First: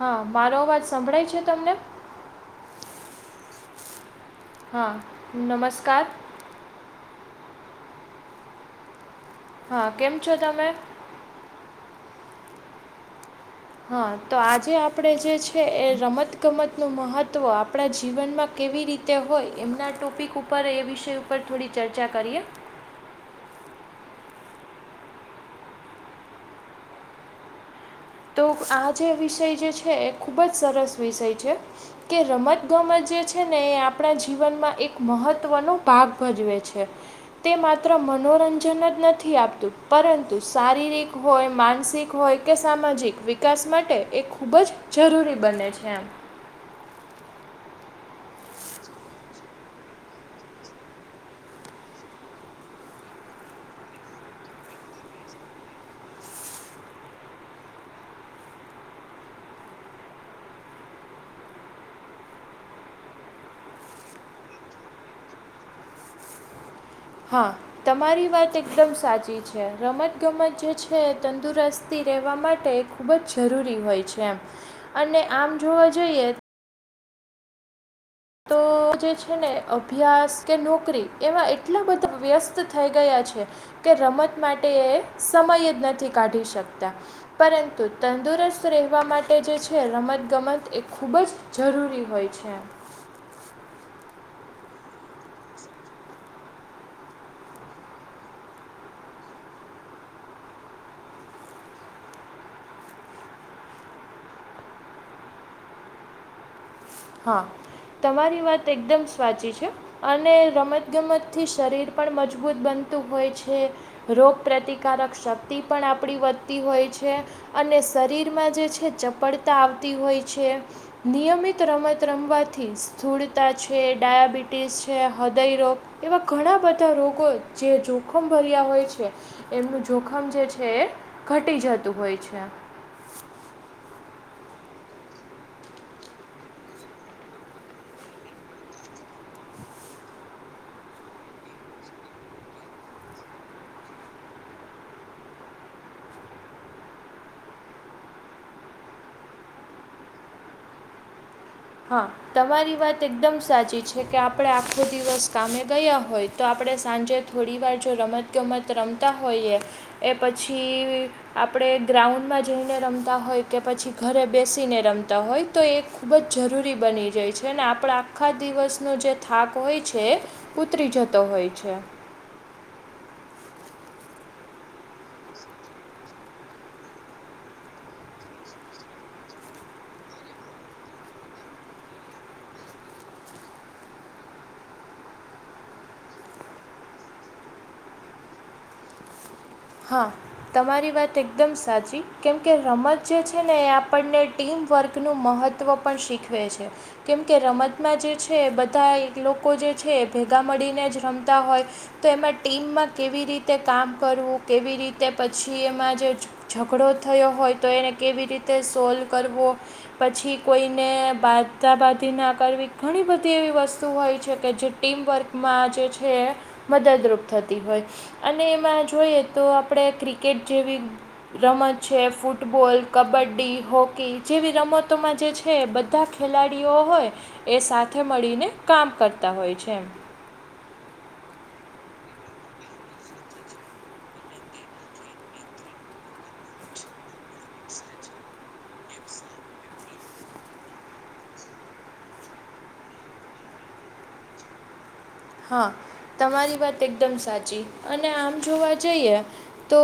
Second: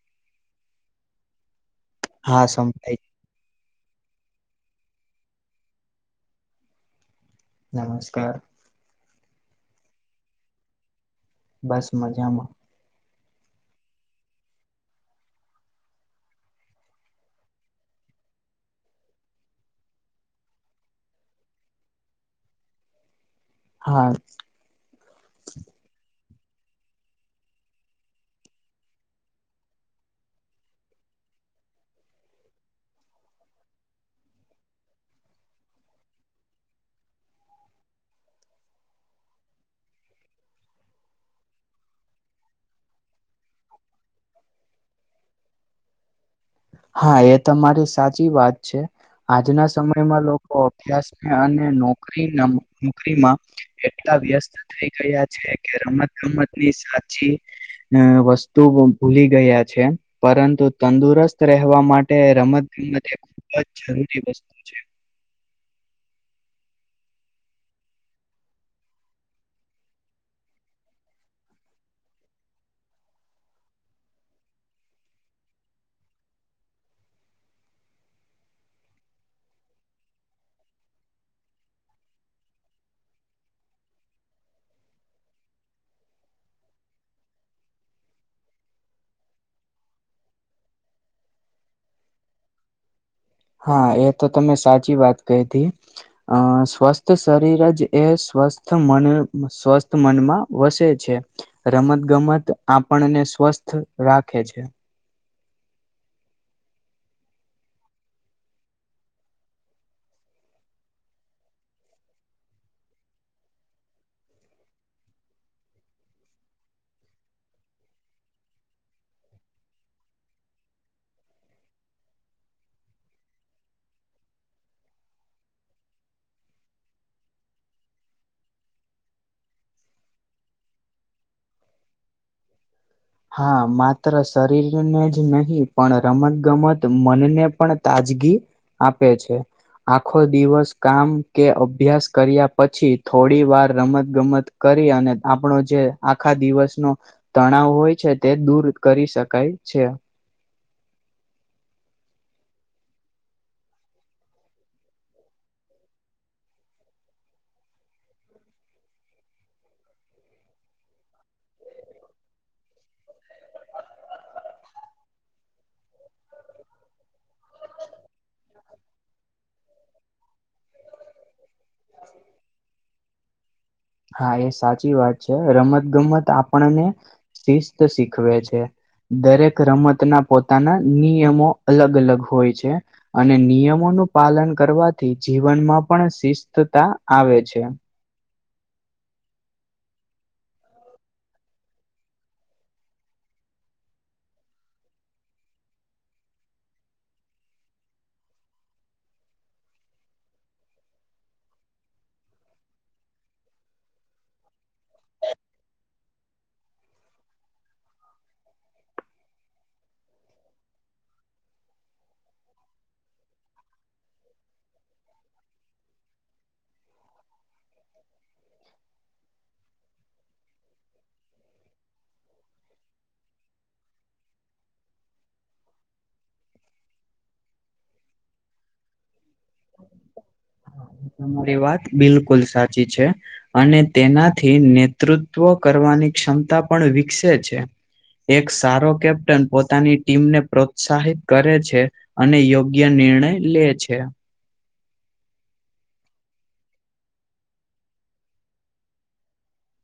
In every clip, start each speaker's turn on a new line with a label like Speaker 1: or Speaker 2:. Speaker 1: હા મારો અવાજ સંભળાય છે તમને
Speaker 2: હા સંપાય છે
Speaker 1: હા નમસ્કાર
Speaker 2: નમસ્કાર
Speaker 1: હા કેમ છો તમે
Speaker 2: બસ મજામાં
Speaker 1: હા તો આજે આપણે જે છે એ રમતગમતનું મહત્વ આપણા જીવનમાં કેવી રીતે તે હોય એમના ટોપિક ઉપર એ વિષય ઉપર થોડી ચર્ચા કરીએ
Speaker 2: હા
Speaker 1: તો આ જે વિષય જે છે એ ખૂબ જ સરસ વિષય છે કે રમત ગમત જે છે ને એ આપણા જીવનમાં એક મહત્વનો ભાગ ભજવે છે તે માત્ર મનોરંજન જ નથી આપતું પરંતુ શારીરિક હોય માનસિક હોય કે સામાજિક વિકાસ માટે એ ખૂબ જ જરૂરી બને છે એમ
Speaker 2: હા એ તમા મારી સાચી વાત છે આજના સમયમાં લોકો અભ્યાસને અને નોકરી નોકરીમાં એટલા વ્યસ્ત થઈ ગયા છે કે રમત ગમત ની સાચી વસ્તુ ભૂલી ગયા છે પરંતુ તંદુરસ્ત રહેવા માટે રમત ગમત ખૂબ જ જરુરી વસ્તુ- છે
Speaker 1: હા. તમારી વાત એકદમ સાચી છે રમતગમત જે છે તંદુરસ્તી રહેવા માટે ખૂબ જ જરૂરી હોય છે એમ અને આમ જોવા જઈએ તો જે છે ને અભ્યાસ કે નોકરી એમાં એટલા બધા વ્યસ્ત થઈ ગયા છે. કે રમત માટે એ સમય જ નથી કાઢી શકતા. પરંતુ તંદુરસ્ત રહેવા માટે જે છે રમત ગમત એ ખૂબ જ જરૂરી હોય છે.
Speaker 2: હા એ તો તમે સાચી વાત કહી હતી. અ સ્વસ્થ શરીર જ એ સ્વસ્થ મન સ્વસ્થ મનમાં વસે છે. રમત ગમત આપણને સ્વસ્થ રાખે છે.
Speaker 1: હા તમારી વાત એકદમ સાચી છે. અને રમત ગમતથી શરીર પણ મજબૂત બનતું હોય છે. રોગ પ્રતિકારક શક્તિ પણ આપડી વધતી હોય છે. અને શરીરમાં જે છે ચપડતા આવતી હોય છે નિયમિત રમત રમત રમવાથી સ્થૂળતા છે, ડાયાબિટીસ છે, હૃદયરોગ એવા ઘણા બધા રોગો જે જોખમ ભર્યા હોય છે. એમનું જોખમ જે છે એ ઘટી જતું હોય છે.
Speaker 2: હા માત્ર શરીરને જ નહીં પણ રમત ગમત મનને પણ તાજગી આપે છે. આખો દિવસ કામ કે અભ્યાસ કર્યા પછી થોડી વાર રમત ગમત કરી અને આપણો જે આખા દિવસ નો તણાવ હોય છે. તે દૂર કરી શકાય છે.
Speaker 1: હા. તમારી વાત એકદમ સાચી છે કે આપણે આખો દિવસ કામે ગયા હોય તો આપણે સાંજે થોડી વાર જો રમતગમત રમતા હોઈએ એ પછી આપણે ગ્રાઉન્ડમાં જઈને રમતા હોય કે પછી ઘરે બેસીને રમતા હોય તો એ ખૂબ જ જરૂરી બની જાય છે અને આપણા આખા દિવસનો જે થાક હોય છે. ઉતરી જતો હોય છે.
Speaker 2: હા એ સાચી વાત છે રમત ગમત આપણને શિસ્ત શીખવે છે. દરેક રમતના પોતાના નિયમો અલગ અલગ હોય છે. અને નિયમોનું પાલન કરવાથી જીવનમાં પણ શિસ્તતા આવે છે.
Speaker 1: હા. તમારી વાત એકદમ સાચી કેમકે રમત જે છે ને એ આપણને ટીમવર્કનું મહત્ત્વ તત્વ પણ શીખવે છે. કેમકે રમતમાં જે છે બધા લોકો જે છે ભેગા મળીને જ રમતા હોય. તો એમાં ટીમમાં કેવી રીતે કામ કરવું કેવી રીતે પછી એમાં જે ઝઘડો થયો હોય તો એને કેવી રીતે સોલ્વ કરવો. પછી કોઈને બાંધતાંબધી ના કરવી ઘણી બધી એવી વસ્તુ હોય છે કે જે ટીમવર્કમાં જે છે મદદરૂપ થતી હોય અને એમાં જોઈએ તો આપણે ક્રિકેટ જેવી રમત છે ફૂટબોલ કબડ્ડી હોકી જેવી રમતોમાં જે છે બધા ખેલાડીઓ હોય એ સાથે મળીને કામ કરતા હોય છે.
Speaker 2: તમારી વાત બિલકુલ સાચી છે. અને તેનાથી નેતૃત્વ કરવાની ક્ષમતા પણ વિકસે છે. એક સારો કેપ્ટન પોતાની ટીમને પ્રોત્સાહિત કરે છે. અને યોગ્ય નિર્ણય લે છે.
Speaker 1: હા તમારી વાત એકદમ સાચી અને આમ જોવા જઈએ તો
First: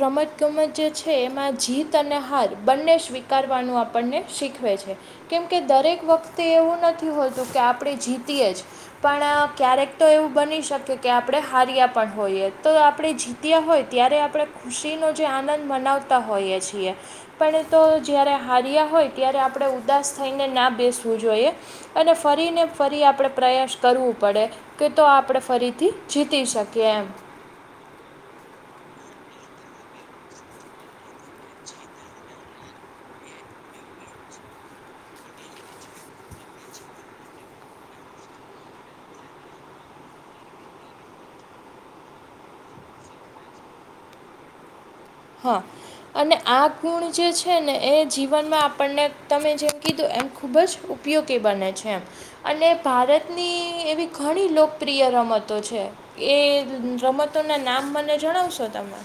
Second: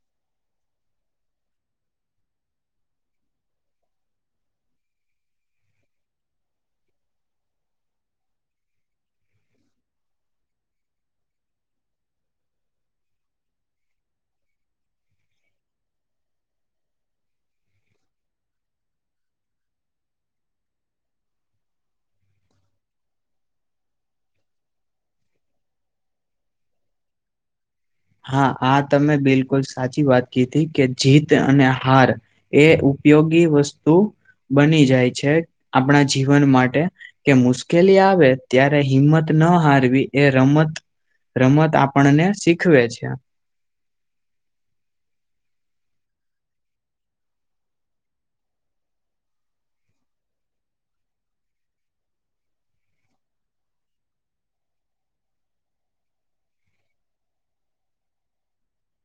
Speaker 1: રમત ગમત જે છે એમાં જીત અને હાર બંને સ્ કરવાનું આપણને શીખવે છે. કેમ કે દરેક વખતે એવું નથી હોતું, કે આપણે જીતીએ જ પણ. ક્યારેક તો એવું બની શકે કે, આપણે હાર્યા પણ હોઈએ, તો આપણે જીત્યા હોય, ત્યારે આપણે ખૃષીનો જે આનંદ મનાવતા હોઈએ છીએ. પણ એ તો જ્યારે હાર્યા હોય, ત્યારે આપણે ઉદાસ થઈને ના બેસવું જોઈએ. અને ફરીને, ફરી આપણે પ્રયાસ કરવું. પડે કે, તો આપણે ફરીથી જીતી શકીએ એમ.
Speaker 2: હા, આ તમે બિલકુલ, સાચી વાત કીધી હતી, કે જીત અને હાર. એ ઉપયોગી વસ્તુ બની જાય છે, આપણા જીવન માટે કે મુશ્કેલી આવે, ત્યારે હિંમત ન હારવી, એ રમત. રમત આપણને શીખવે છે.
Speaker 1: હા. અને આ ગુણ જે છે ને, એ જીવનમાં આપણને તમે જેમ કીધું, એમ ખૂબ જ ઉપયોગી બને છે. અને ભારતની એવી ઘણી લોકપ્રિય રમતો છે. એ રમતો ના નામ મને જણાવશો તમે?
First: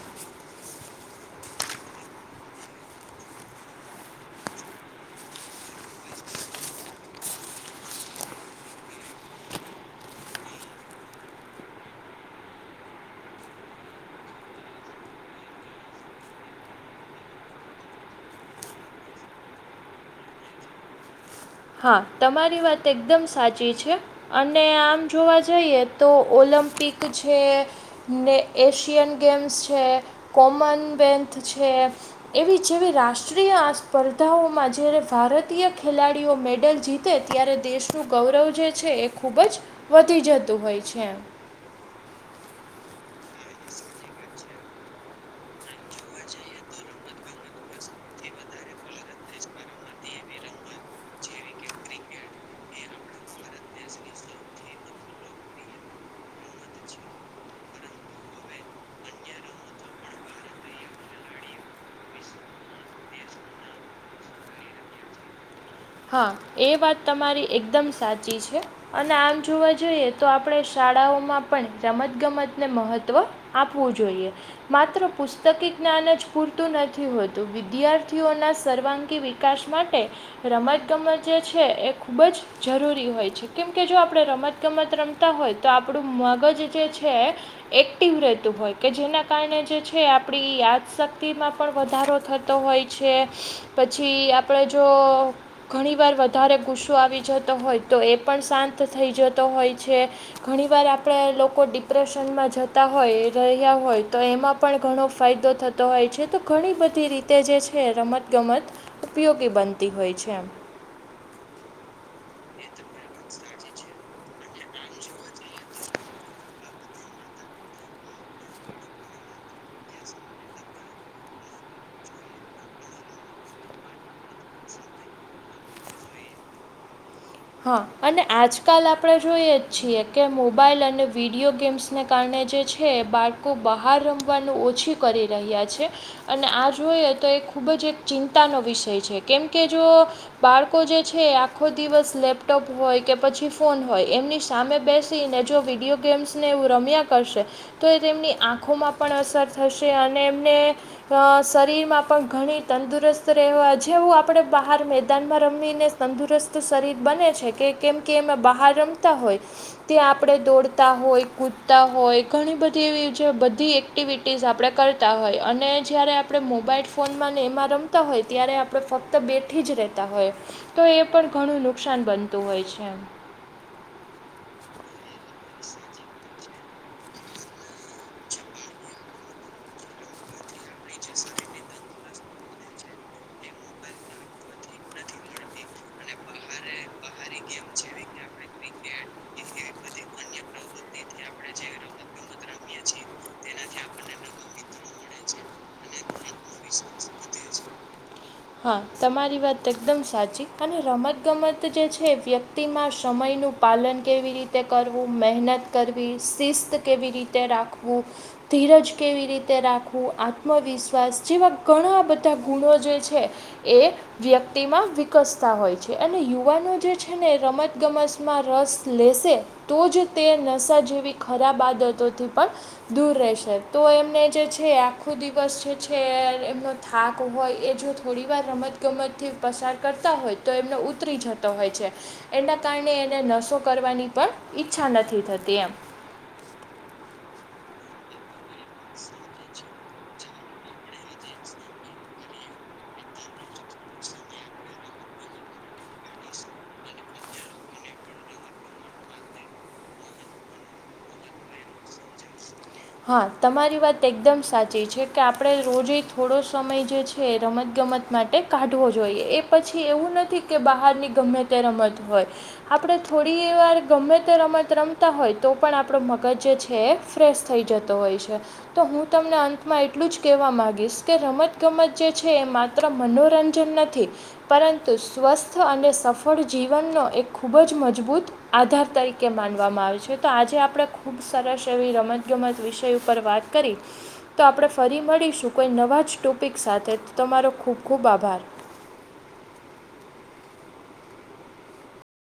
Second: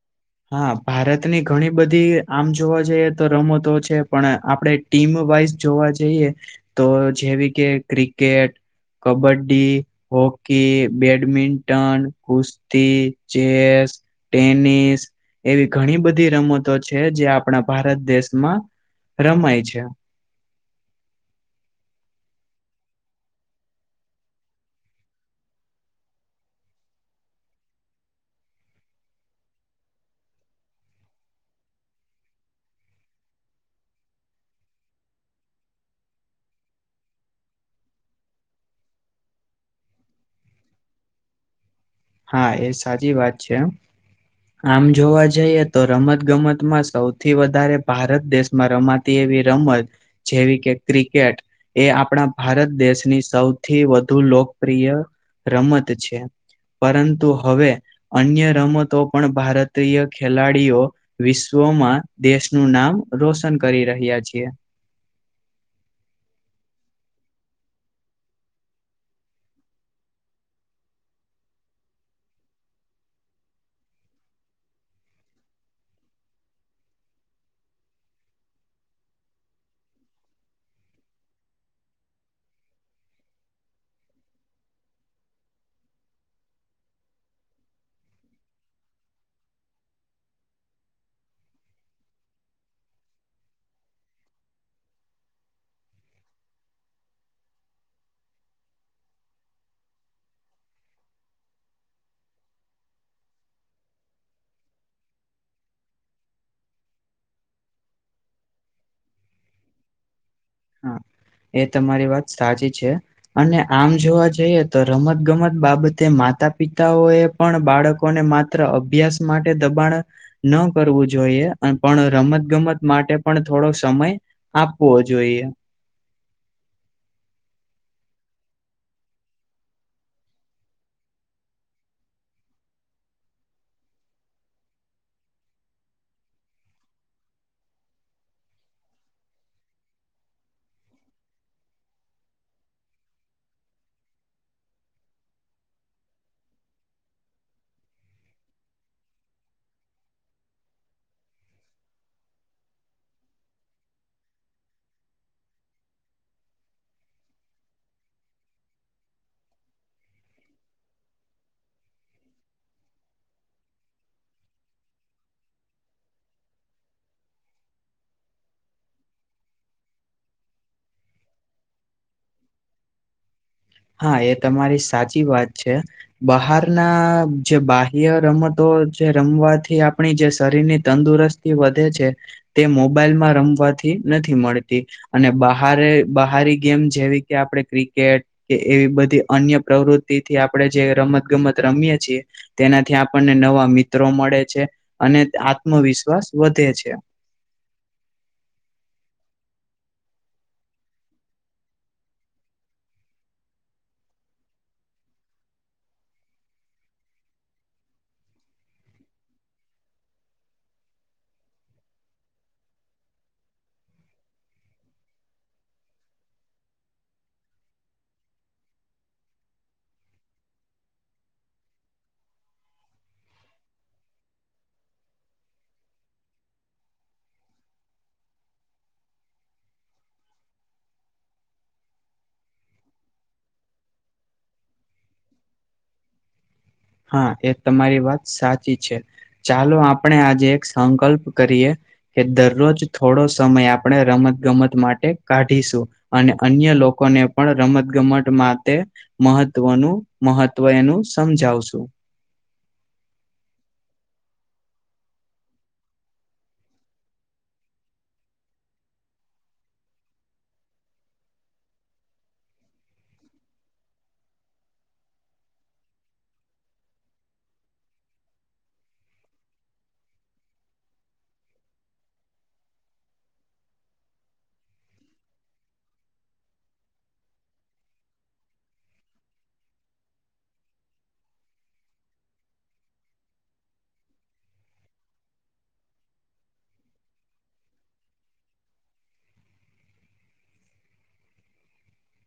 Speaker 2: હા, ભારતની ઘણી બધી આમ જોવા જઈએ તો રમતો છે, પણ આપણે ટીમ, વાઈઝ જોવા જઈએ, તો જેવી કે ક્રિકેટ કબડ્ડી. હોકી, બેડમિંન્ટન, કુસ્તી, ચેસ. ટેનિસ. એવી ઘણી બધી રમતો છે, જે આપણા ભારત દેશમાં રમાય છે.
Speaker 1: હા, તમારી વાત એકદમ સાચી છે. અને આમ જોવા જઈએ, તો ઓલમ્પિક છે. ને એશિયન ગેમ્સ છે, કોમનવેલ્થ છે. એવી જેવી રાષ્ટ્રીય આ સ્પર્ધાઓમાં, જ્યારે ભારતીય ખેલાડી. મેડલ જીતે, ત્યારે દેશનું ગૌરવ જે છે, એ ખૂબ જ. વધી જતું હોય છે, એ
Speaker 2: હા, એ સાચી વાત છે. આમ જોવા જઈએ તો, રમત ગમતમાં સૌથી વધારે ભારત દેશમાં રમત તેવી રમત જેવી કે, ક્રિકેટ. એ આપણા ભારત દેશની સૌથી વધુ લોકપ્રિય રમત છે. પરંતુ હવે, અન્ય રમતો પણ ભારતીય ખેલાડીઓ. વિશ્વમાં દેશનું નામ રોશન કરી રહ્યા છીએ.
Speaker 1: હા, એ વાત તમારી એકદમ સાચી છે. અને આમ જોવા જઈએ તો, આપણે શાળાઓમાં પણ રમત ગમતને મહત્વ આપવું જોઈએ. માત્ર પુસ્તકી જ્ઞાન જ પૂરતું નથી હોતું, વિદ્યાર્થીઓના સર્વાંગી વી વિકાસ માટે રમતગમત જે છે, એ ખૂબ જ જરૂરી હોય છે, કેમ કે જો આપણે રમત ગમત રમતા હોય, તો આપણું મગજ જે છે. એક્ટિવ રહેતું હોય કે, જેના કારણે જે છે, આપણી યાદશક્તિમાં પણ વધારો થતો. તો હોય છે, પછી આપણે જો ઘણી વાર વધારે ગુસ્સો આવી જતો હોય તો, એ પણ શાંત થઈ જતો હોય છે. ઘણી વાર આપણા લોકો ડિપ્રેશનમાં જતા હોય, રહ્યા હોય, તો એમાં પણ ઘણો ફાયદો થતો. હોય છે, તો ઘણી બધી રીતે જે છે, રમત-ગમત ઉપયોગી બનતી હોય છે.
Speaker 2: હા, એ તમારી વાત સાચી છે. અને આમ જોવા જઈએ, તો રમત-ગમત બાબતે માતા- પિતાઓ એ પણ બાળકોને માત્ર અભ્યાસ માટે દબાણ. ન કરવું જોઈએ, પણ રમત-ગમત માટે પણ થોડો સમય. આપવો જોઈએ.
Speaker 1: હા અને આજકાલ આપણે જોઈએ છીએ કે મોબાઈલ અને વિડીયો ગેમ્સ ને કારણે જે છે બાળકો બહાર રમવાનું ઓછી કરી રહ્યા છે અને આ જોઈએ તો એ ખૂબ જ એક ચિંતાનો વિષય છે કેમ કે જો બાળકો જે છે આખો દિવસ લેપટોપ હોય કે પછી ફોન હોય એમની સામે બેસીને જો વિડીયો ગેમ્સને એવું રમ્યા કરશે તો એ તેમની આંખોમાં પણ અસર થશે અને એમને શરીરમાં પણ ઘણી તંદુરસ્ત રહેવા જેવું આપણે બહાર મેદાનમાં રમીને તંદુરસ્ત શરીર બને છે કે કેમ કે એમે બહાર રમતા હોય તે આપણે દોડતા હોય કૂદતા હોય ઘણી બધી એવી બધી એક્ટિવિટીઝ આપણે કરતા હોય અને જ્યારે આપણે મોબાઈલ ફોનમાં ને એમાં રમતા હોય ત્યારે આપણે ફક્ત તો બેઠી જ રહેતા હોય તો એ પણ ઘણું નુકસાન બનતું હોય છે
Speaker 2: હા એ તમારી સાચી વાત છે બહાર ના જે બાહ્ય રમતો જે રમવાથી આપણી જે શરીરની તંદુરસ્તી વધે છે તે મોબાઈલમાં રમવાથી નથી મળતી અને બહારે બહારી ગેમ જેવી કે આપણે ક્રિકેટ કે એવી બધી અન્ય પ્રવૃતિથી આપડણે જે રમત ગમત રમીએ છીએ તેનાથી આપણને નવા મિત્રો મળે છે અને આત્મવિશ્વાસ વધે છે
Speaker 1: હા તમારી વાત એકદમ સાચી અને રમતગમત જે છે વ્યક્તિમાં સમયનું પાલન કેવી રીતે કરવું મહેનત કરવી શિસ્ત કેવી રીતે રાખવું ધીરજ કેવી રીતે રાખવું આત્મવિશ્વાસ જેવા ઘણા બધા ગુણો જે છે એક વ્યક્તિમાં વિકસતા હોય છે અને યુવાનો જે છે ને રમતગમતમાં રસ લેશે તો જ તે નશા જેવી ખરાબ આદતોથી પણ દૂર રહેશે તો એમને જે છે આખો દિવસ જે છે એમનો થાક હોય એ જો થોડી વાર રમતગમતથી પસાર કરતા હોય તો એમને ઉતરી જતો હોય છે એના કારણે એને નસો કરવાની પણ ઈચ્છા નથી થતી એમ
Speaker 2: હા એ તમારી વાત સાચી છે ચાલો આપણે આજે એક સંકલ્પ કરીએ એ દરરોજ થોડો સમય આપણે રમત ગમત માટે કાઢીશું અને અન્ય લોકોને પણ રમત ગમત માટે મહત્વનું મહત્વ એનું સમજાવશું
Speaker 1: હા તમારી વાત એકદમ સાચી છે કે આપણે રોજે થોડો સમય જે છે રમતગમત માટે કાઢવો જોઈએ એ પછી એવું નથી કે બહારની ગમે તે રમત હોય આપડ થોડી વાર ગમે તે રમત રમતા હોય તો પણ આપડો મગજ જે છે એ ફ્રેશ થઈ જતો હોય છે તો હું તમને અંતમાં એટલું જ કેવા માંગીશ કે રમત ગમત જે છે એ માત્ર માત્ર મનોરંજન નથી પરંતુ સ્વસ્થ અને સફળ જીવનનો એ ખૂબ જ મજબૂત આધાર તરીકે માનવામાં આવે છે તો આજે આપણે ખુબ સરસ એવી રમત ગમત વિષય ઉપર વાત કરી તો આપણે ફરી મળીશું કોઈ નવા જ ટોપિક સાથે તમારો ખૂબ ખૂબ આભાર